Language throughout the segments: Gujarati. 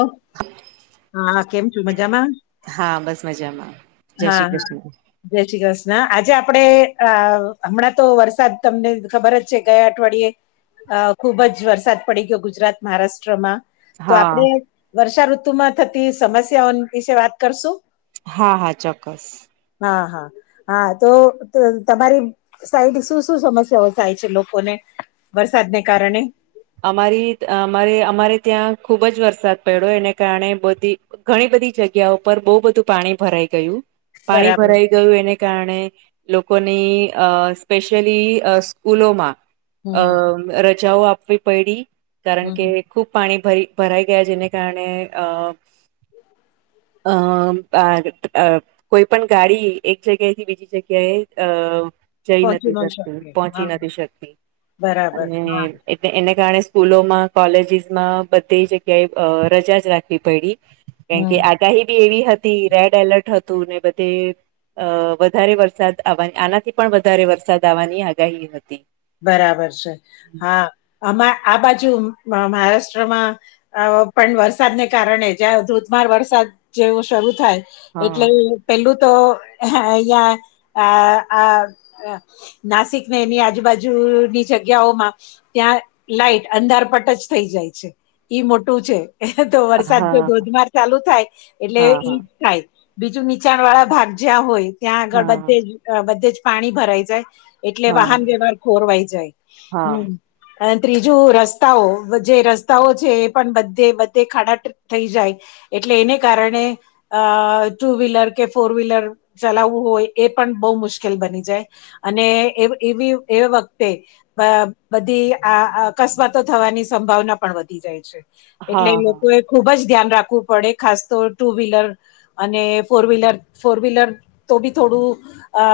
અહ હા કેમ છો મજામાં? હા બસ મજામાં જય હા શ્રી હા કૃષ્ણ જય શ્રી કૃષ્ણ આજે આપડે અહ હમણાં તો વરસાદ તમને ખબર જ છે ગયા અઠવાડયે અહ ખુબ જ વરસાદ પડી ગયો ગુજરાત મહારાષ્ટ્રમાં. તો હા આપણે વર્ષાઋતુમાં થતી સમસ્યાઓન વિશે વાત કરશું? હા હા ચોક્કસ હા હા હા તો ત તમારી સાઈડ શું શું સમસ્યાઓ થાય છે લોકોને વરસાદને કારણે અમારી અમારે અમારે ત્યાં ખુબ જ વરસાદ પડ્યો એને કારણે બધી ઘણી બધી જગ્યા ઉપર બહુ બધું પાણી ભરાઈ ગયું પાણી બરાબર ભરાઈ ગયું એને કારણે લોકોની અહ સ્પેશિયલી સ્કૂલોમાં હમ અહ રજાઓ આપવી પયડી કારણ હમ કે ખૂબ પાણી ભય ભરાઈ ગયા જેને કારણે અહ હ [unintelligible] અહ આ અહ કોઈ પણ ગાડી એક જગ્યા એથી બીજી જગ્યાએ અહ જઈ પહોંચી નથી ન શકતી શકે હા પોહોંચી હા. નથી શકતી બરાબર અને હા ને એને કારણે સ્કૂલોમાં કોલેજીસમાં બધી જગ્યાએ અહ રજા જ રાખવી પયડી કેમ હમ કે આગાહી બી એવી હતી રેડ એલર્ટ હતું ને બધે અહ વધારે વરસાદ આવવા આનાથી પણ વધારે વરસાદ આવવાની આગાહી હતી બરાબર છે હા આમાં આ બાજુ મ મહારાષ્ટ્રમાં અહ પણ વરસાદને કારણે જ્યાં ધોધમાર વરસાદ જેવો શરૂ થાય એટલે હા પેલું તો અહિયાં આ આ નાસિક ને એની આજુબાજુની જગ્યાઓમાં ત્યાં લાઈટ અંધારપટ જ થઈ જાય છે ઈ મોટું છે એતો વરસાદ જો હા ધોધમાર ચાલુ થાય એટલે હા ઈજ થાય બીજું નીચાણ વાળા ભાગ જ્યાં હોય ત્યાં આગળ હા હા બધે જ બધે જ પાણી ભરાઈ જાય એટલે હા વાહન વ્યવહાર ખોરવાઈ જાય હા હમ ત્રીજું રસ્તાઓ જે રસ્તાઓ છે એ પણ બધે બધે ખાડાટ થઈ જાય એટલે એને કારણે અ ટુ વ્હીલર કે ફોર વ્હીલર ચલાવવું હોય એ પણ બહુ મુશ્કેલ બની જાય અને એવી એવી એ વખતે અ બધી આ અકસ્માતો થવાની સંભાવના પણ વધી જાય છે. હા એટલે હા લોકોએ ખુબ જ ધ્યાન રાખવું પડે ખાસ તો ટુ વ્હીલર અને ફોર વ્હીલર ફોર વ્હીલર તો બી થોડું અ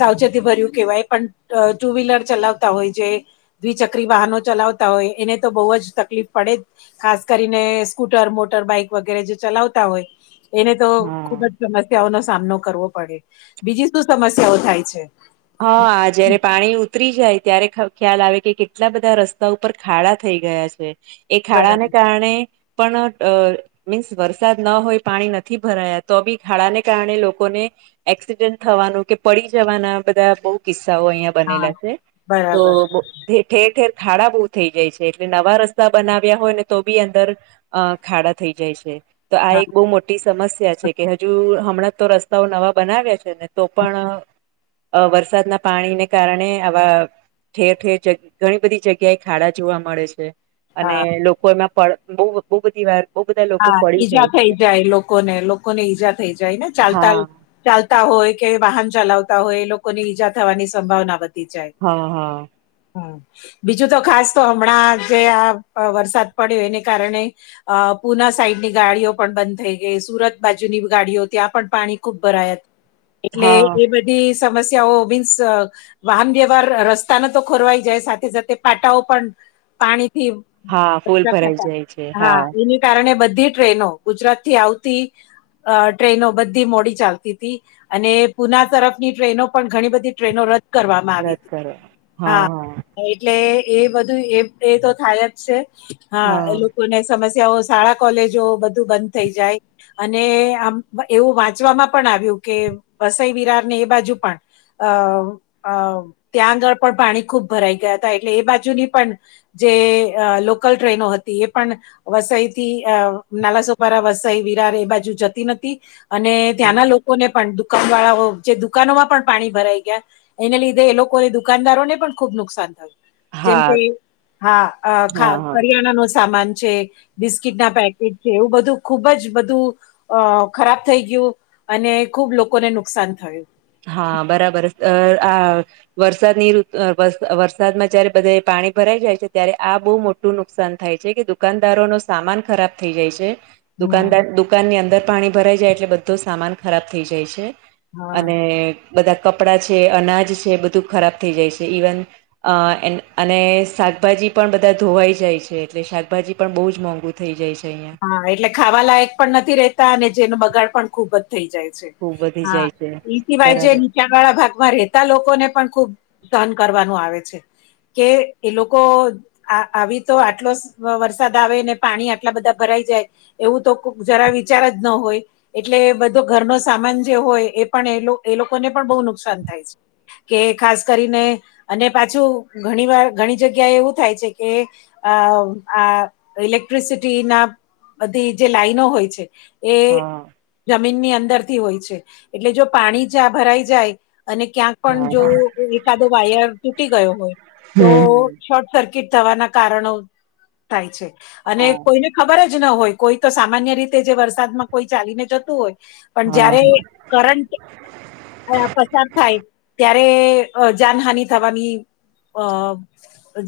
સાવચેતી ભર્યું કેહેવાય પણ અ ટુ વ્હીલર ચલાવતા હોય છે જે દ્વિચક્રી વાહનો ચલાવતા હોય એને તો બહુ જ તકલીફ પડે ખાસ કરીને સ્કૂટર મોટર બાઈક વગેરે જે ચલાવતા હોય એને તો ખુબ હા જ સમસ્યાઓનો સામનો કરવો પડે બીજી શું સમસ્યાઓ થાય છે. હા જયારે પાણી ઉતરી જાય ત્યારે ખબર ખ્યાલ આવે કે કેટલા બધા રસ્તા ઉપર ખાડા થઈ ગયા છે એ ખાડાને બરાબર કારણે પણ અ [unintelligible] મીન્સ વરસાદ ન હોય પાણી નથી ભરાયા તો બી ખાડાને કારણે લોકોને એક્સિડેન્ટ થવાનું કે પડી જવાના બધા બઉ કિસ્સાઓ અહિયાં હા બનેલા છે તો બરાબર ઠેર ઠેર ખાડા બહુ થઈ જાય છે એટલે નવા રસ્તા બનાવ્યા હોય ને તો બી અંદર અ ખાડા થઈ જાય છે તો આ હા એક બહુ મોટા મોટી સમસ્યા છે કે હજુ હમણાં તો રસ્તાઓ નવા બનાવ્યા છે ને તો પણ અ વરસાદના પાણીને કારણે આવા ઠેર ઠેર જ ઘણી બધી જગ્યાએ ખાડા જોવા મળે છે. અને હા લોકોના પર બહું બો બધી વાર બહુ બધા લોકો હા પડી ઈજા થઈ છે જાય લોકોને લોકોને ઈજા થઈ જાય ને ચાલતાલ હા ચાલતા હોય કે વાહન ચલાવતા હોય એ લોકોની ઈજા થવાની સંભાવના વધી જાય હા હા. હા. બીજું તો ખાસ તો હમણાં જે આ અ વરસાદ પડ્યો એને કારણે અ પુના સાઈડ ની ગાડીઓ પણ બંધ થઈ ગઈ સુરત બાજુની ગાડીઓ ત્યાં પણ પાણી ખુબ ભરાયા એટલે હા એ બધી સમસ્યાઓ મિન્સ. વાહન વ્યવહાર રસ્તાને તો ખોરવાઈ જાય સાથે સાથે પાટાઓ પણ પાણીથી હા ફૂલ ભરાઈ જાય છે [unintelligible] હા એની કારણે બધી ટ્રેનો ગુજરાત થી આવતી. અ ટ્રેનો બધી મોડી ચાલતી તી અને પુના તરફની ટ્રેનો પણ ઘણી બધી ટ્રેનો રદ કરવામાં આવી હતી હા એટલે એ બધું એ એ તો થાય જ છે હા એ લોકોને સમસ્યાઓ શાળા કોલેજો બધું બંધ થઇ જાય. અને આમ એવું વાંચવામાં પણ આવ્યું કે વસઈ વિરાર ને એ બાજુ પણ અ અ ત્યાં આગળ પણ પાણી ખૂબ ભરાઈ ગયા હતા એટલે એ બાજુની પણ જે અ લોકલ ટ્રેનો હતી એ પણ વસઈ થી અ નાલાસોપારા વસાઈ વિરાર એ બાજુ જતી નથી. અને હા ત્યાંના લોકોને પણ દુકાન વાળાઓ જે દુકાનો માં પણ પાણી ભરાઈ ગયા. એને લીધે એ લોકોને દુકાનદારો ને પણ ખુબ નુકસાન થયું જેમ હા કે હા આ ખા હા હા કરિયાણા નો સામાન છે. બિસ્કીટ ના પેકેટ છે, એવું બધું ખુબ જ બધું અ ખરાબ થઈ ગયું અને ખુબ લોકોને નુકસાન થયું હા બરાબર અ આ વરસાદનીઋત વર વરસાદમાં જયારે બધા પાણી ભરાઈ જાય છે, ત્યારે આ બો મો ટું નુકસાન થાય છે, કે દુકાનદારો નો સામાન ખરાબ થઈ જાય છે. હમ દુકાનદાર દુકાનની અંદર પાણી ભરાઈ જાય એટલે બધો સામાન ખરાબ થઈ જાય છે. હા અને બધા કપડા છે, અનાજ છે, બધું ખરાબ થઈ જાય છે, ઈવન અ અને શાકભાજી પણ બધા ધોવાઈ જાય છે, એટલે શાકભાજી પણ બો જ મોંઘુ થઈ જાય છે, અહીંયા હા એટલે ખાવા લાયક પણ નથી રેતા અને જેનો બગાડ પણ ખુબ જ થઇ જાય છે, ખુબ વધી હા જાય છે બરાબર [unintelligible] વાળા ભાગમાં રહેતા લોકોને પણ ખુબ ધહન કરવાનું આવે છે. કે એ લોકો આ આવી તો આટલો વરસાદ આવે ને પાણી આટલા બધા ભરાઈ જાય એવું તો જરા વિચાર જ ન હોય. એટલે બધો ઘરનો સામાન જે હોય એ પણ એ એ લોકોને પણ બો નુકસાન થાય છે. કે ખાસ કરીને અને પાછું ઘણી વાર ઘણી જગ્યાએ એવું થાય છે, કે અ આ ઇલેક્ટ્રિસિટી ના બધી જે લાઈનો હોય છે, એ હા જમીનની અંદર થી હોય છે, એટલે જો પાણી જ્યાં ભરાઈ જાય અને ક્યાં પણ જો હા એકાદો વાયર તૂટી ગયો હોય તો હમ શોર્ટ સર્કિટ થવાના કારણો થાય છે, અને હા કોઈને ખબર જ ન હોય કોઈ તો સામાન્ય રીતે જે વરસાદમાં કોઈ ચાલીને જતું હોય પણ હા જયારે કરન્ટ [unintelligible] પસાર થાય ત્યારે જાનહાની થવાની અ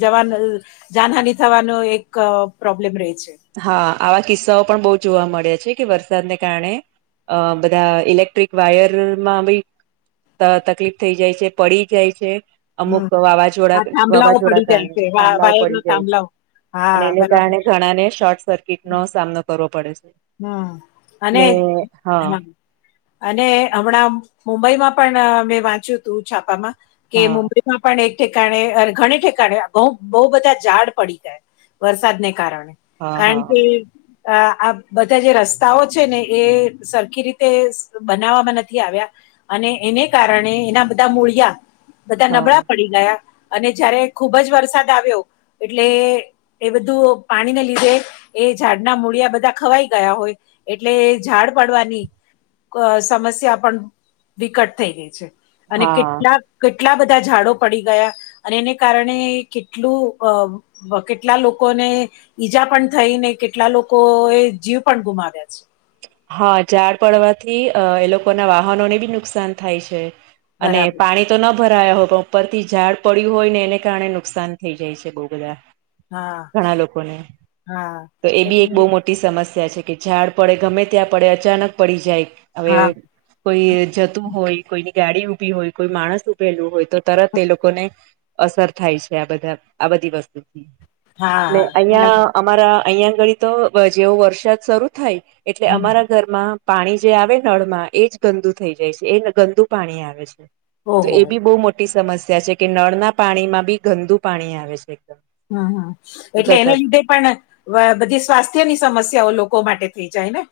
જવાનું જાનહાની થવાનો એક પ્રોબ્લેમ રેય છે. હ આવા કિસ્સાઓ પણ બો જોવા મળે છે, કેે વરસાદને કારણે અ બધા ઇલેક્ટ્રિક વાયરમાં બી ત તકલીફ થઈ જાય છે, પડી જાય છે. અમુક હમ વાવાઝોડા આ થાંભલાઓ વાવાઝોડા પડી જાય કારણે છે વા થંભલાઓ વાયર પડી ના જાય છે. થાંભલાઓ અને હા એને બરાબર. કારણે ઘણાને શોર્ટ સર્કિટનો સામનો કરવો પડે છે. હ અને ને હા. અને હમણાં મુંબઈમાં પણ મેં વાંચ્યું તું છાપામાં કે હા મુંબઈ માં પણ એક ઠેકાણે ઘણી ઠેકાણે બ બો બધા ઝાડ પડી ગયા વરસાદને કારણે હા હા કારણ કે આ આ બધા જે રસ્તાઓ છે, ને એ સરખી રીતે બનાવવામાં નથી આવ્યા અને એને કારણે એના બધા મૂળિયા બધા હા નબળા પડી ગયા અને જયારે ખુબ જ વરસાદ આવ્યો એટલે એ બધું પાણીને લીધે એ ઝાડના મૂળિયા બધા ખવાઈ ગયા હોય એટલે ઝાડ પડવાની અ સમસ્યા પણ વિકટ થઈ ગઈ છે, અને હા કેટલાક કેટલા બધા ઝાડો પડી ગયા અને એને કારણે કેટલું અ અ કેટલા લોકોને ઈજા પણ થઈ ને કેટલા લોકો એ જીવ પણ ગુમાવ્યા છે. હા ઝાડ પડવાથી અ એ લોકોના વાહનોને બી નુકસાન થાય છે. અને બરાબર પાણી તો ના ભરાયા હોય પણ ઉપરથી ઝાડ પડ્યું હોય ને એને કારણે નુકસાન થઈ જાય છે બહું બધા. હા ઘણા લોકોને હા તો એ બી એક એટલે બહું મોટી મોટી સમસ્યા છે કે ઝાડ પડે ગમે ત્યાં પડે અચાનક પડી જાય હવે. હા કોઈ જતું હોય કોઈની ગાડી ઉભી હોય કોઈ માણસ ઉભેલું હોય તો તરત તે લોકોને અસર થાય છે આ બધા આ બધી વસ્તુથી. હા ને હા બરાબર અહિયાં અમારા અહિયાં આગળી તો જેવો વરસાદ શરૂ થાય એટલે હમ. અમારા ઘરમાં પાણી જે આવે નળમાં એજ ગંદુ થઈ જાય છે એ ગંદુ પાણી આવે છે. તો ઓહો એ બી બહુ મોટી સમસ્યા છે કે નળના પાણીમાં બી ગંદુ પાણી આવે છે. એકદમ હ હ એટલે એના ગટરનું લીધે પણ વ બધી સ્વાસ્થ્યની સમસ્યાઓ લોકો માટે થઈ જાય ને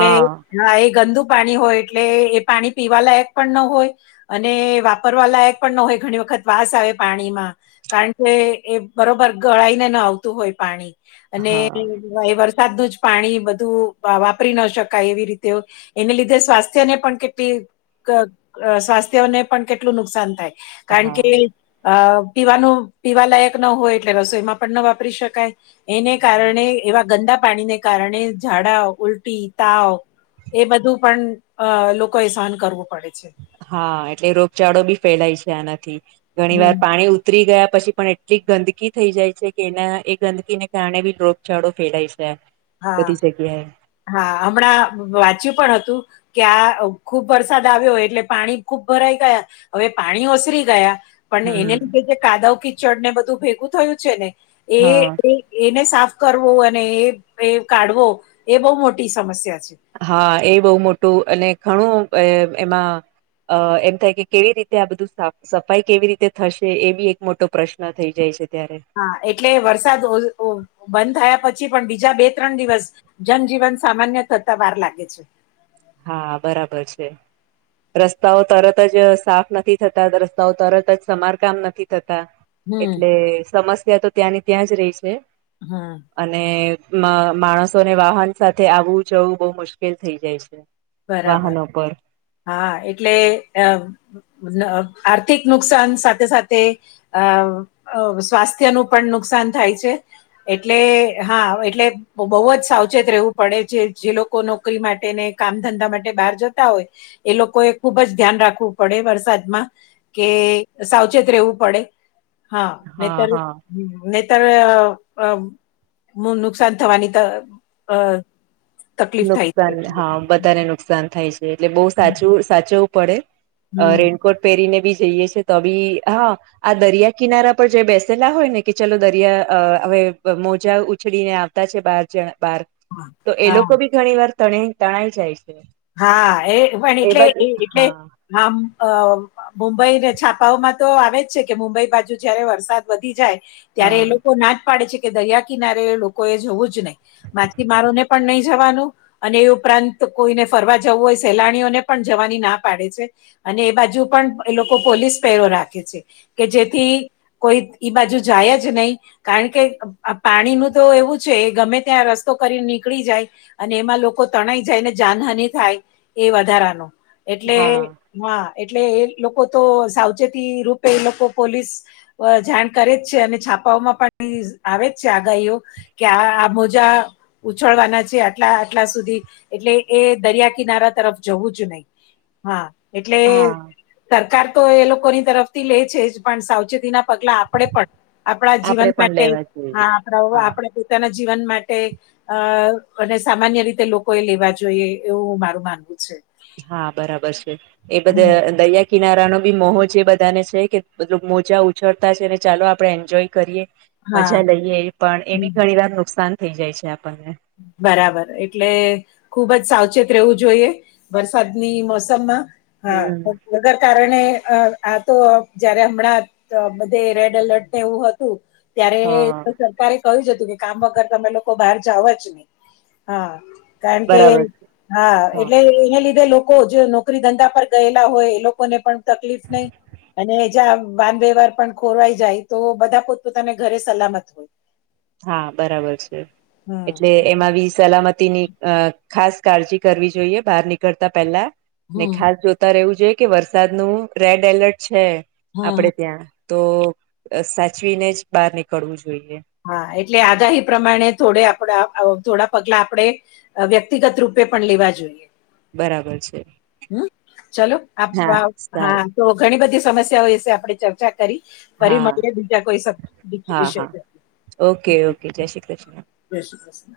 કે હા એ ગંદુ પાણી હોય એટલે એ પાણી પીવાલાયક પણ ન હોય. અને વાપરવા લાયક પણ ન હોય ઘણી વખત વાસ આવે પાણીમાં કારણ કે એ બરોબર ગળાઈને ન આવતું હોય પાણી અને હા એ વરસાદનું જ પાણી બધું વાપરી ન શકાય એવી રીતે એને લીધે સ્વાસ્થ્યને પણ કેટલી અ સ્વાસ્થ્યને પણ કેટલું નુકસાન થાય. કારણ કે હા અ પીવાનું પીવા લાયક ન હોય એટલે રસોઈમાં પણ ન વાપરી શકાય. એને કારણે એવા ગંદા પાણીને કારણે ઝાડા, ઉલટી, તાવ એ બધું પણ અ લોકોએ સહન કરવું પડે છે. હા એટલે રોગચાળો બી ફેલાય છે આનાથી ઘણી હમ વાર પાણી ઉતરી ગયા પછી પણ એટલી ગંદકી થઈ જાય છે કે એના એ ગંદકીને કારણે બી રોગચાળો ફેલાય છે. બધી જગ્યાએ હા-હા હમણાં વાંચ્યું પણ હતું. કે આ ખુબ વરસાદ આવ્યો એટલે પાણી ખુબ ભરાઈ ગયા હવે પાણી ઓસરી ગયા. પણને એને હમ લીધે જે કાદવ કિચડ ને બધું ભેગું થયું છે ને હા એ એને સાફ કરવો અને એ એ કાઢવો એ બહું મોટી સમસ્યા છે. હા એ બહુ મોટું અને ઘણું એ એમાં અ એમ થાય કે કેવી રીતે આ બધું સાફ સફાઈ કેવી રીતે થશે એ બી એક મોટો પ્રશ્ન ન થઈ જાય છે ત્યારે. હા એટલે વરસાદ બંધ બંધ થયા પછી પણ બીજા બે ત્રણ દિવસ જનજીવન સામાન્ય થતા વાર લાગે છે. હા બરાબર છે. રસ્તાઓ તરત જ સાફ નથી થતા રસ્તાઓ તરત જ સમારકામ નથી થતા. હમ એટલે સમસ્યા તો ત્યાંની ત્યાં જ રહી છે. હા. અને મ માણસોને વાહન સાથે આવવું જવું બહુ મુશ્કેલ થઇ જાય છે. બરાબર વાહનો પર હા એટલે અ અ આર્થિક નુકસાન સાથે-સાથે અ સ્વાસ્થ્યનું પણ નુકસાન થાય છે. એટલે હા એટલે બહુ જ સાવચેત રહેવું પડે છે જે લોકો નોકરી માટેને કામ ધંધા માટે બહાર જતા હોય એ લોકોએ ખુબ જ ધ્યાન રાખવું પડે વરસાદમાં કે સાવચેત રહેવું પડે હા નનેતર હ નહીતર હું નુકસાન થવાની ત તકલીફ થાય નુકસાન છે. હા બધાને નુકસાન થાય છે એટલે બહુ સાચું સાચવવું પડે. હમ રેનકોટ પહેરીને બી જઈએ છે તો બી હા આ દરિયા કિનારા પર જે બેસેલા હોય ને કે ચલો દરિયા હવે મોજા ઉછળીને છે બાર જણ બાર હા તો એ હા. લોકો ઘણી વાર તણા તણાઈ જાય છે. હા એ પણ એટલે એવા એ જ એટલે હા હ મુંબઈને છાપાઓમાં તો આવે જ છે કે મુંબઈ બાજુ જયારે વરસાદ વધી જાય ત્યારે હા એ લોકો ના જ પાડે છે કે દરિયા કિનારે લોકો એ જવું જ નહીં. માછીમારોને પણ નહી જવાનું અને એ ઉપરાંત કોઈને ફરવા જવું હોય સેલાણીઓને પણ જવાની ના પાડે છે. અને એ બાજુ પણ એ લોકો પોલીસ પહેરો રાખે છે કે જેથી કોઈ ઈ બાજુ જાય જ નય. કારણ કે પાણીનું તો એવું છે ગમે ત્યાં રસ્તો કરી નીકળી જાય. અને એમાં લોકો તણાઈ જાય ને જાનહાની થાય એ વધારાનો એટલે હા હા એટલે એ લોકો તો સાવચેતી રૂપે એ લોકો પોલીસ જાણ કરે જ છે અને છાપાઓમાં પણ આવે જ છે આગાહીઓ કે આ આ મોજા ઉછળવાના છે આટલા આટલા સુધી એટલે એ દરિયા કિનારા તરફ જવું છું નહી હા એટલે હા સરકાર તો એ લોકોની તરફથી લે છે જ પણ સાવચેતી ના પગલા આપણે પણ આપણા આપડે જીવન માટે પણ લેવા જોઈએ હા આપણા હા આપણે પોતાના જીવન માટે અ અને સામાન્ય રીતે લોકો એ લેવા જોઈએ. એવું મારું માનવું છે. હા બરાબર છે એ હમ બધા દરિયા કિનારાનો બી મોજ જે બધાને છે કે મલબ મોજા ઉછળતા છે ને ચાલો આપડણે એન્જોય કરીએ. હા મજા લઈએ પણ એ હમ બી ઘણી વાર નુકસાન થઈ જાય છે આપણને બરાબર એટલે ખુબ જ સાવચેત રહેવું જોઈએ. વરસાદની મોસમમાં હા હમ વગર કારણે આ તો જયારે હમણાં તો બધે રેડ એલર્ટ ને એવું હતું. ત્યારે હા સરકારે કહ્યું જ હતું કે કામ વગર તમે લોકો બહાર જાવ જ હા કારણ કે બરાબર છે હા એટલે એને લીધે લોકો લોકો જે નોકરી ધંધા પર ગયેલા હોય એ લોકોને પણ તકલીફ નહી. અને જ્યાં વાન વ્યવહર પણ ખોરવાઈ જાય તો બધા પોતપોતાના ઘરે સલામત હોય. હા બરાબર છે એટલે હમ એમાંબી સલા સલામતી ની અ ખાસ કાળજી કરવી જોઈએ બહાર નીકળતા પહેલા ને હમ ખાસ જો. જોતા રેહવું જોઇએ કે વરસાદનું રેડ એલર્ટ છે હા, આપડે હા. ત્યાં તો સાચવીને જ બહાર નીકળવું જોઈએ. હા એટલે આગાહી પ્રમાણે થોડે આપણા થોડા પગલા આપણેે વ્યક્તિગત રૂપે પણ લેવા જોઈએ. બરાબર છે હમ ચલો હા [unintelligible] સારું હા. તો ઘણી બધી સમસ્યાઓ વિશે આપણે ચર્ચા કરી ફરી હા મળીએ બીજા કોઈ સ હા વિષય હા [unintelligible] ઓકે ઓકે જય શ્રી કૃષ્ણ. જય શ્રી કૃષ્ણ.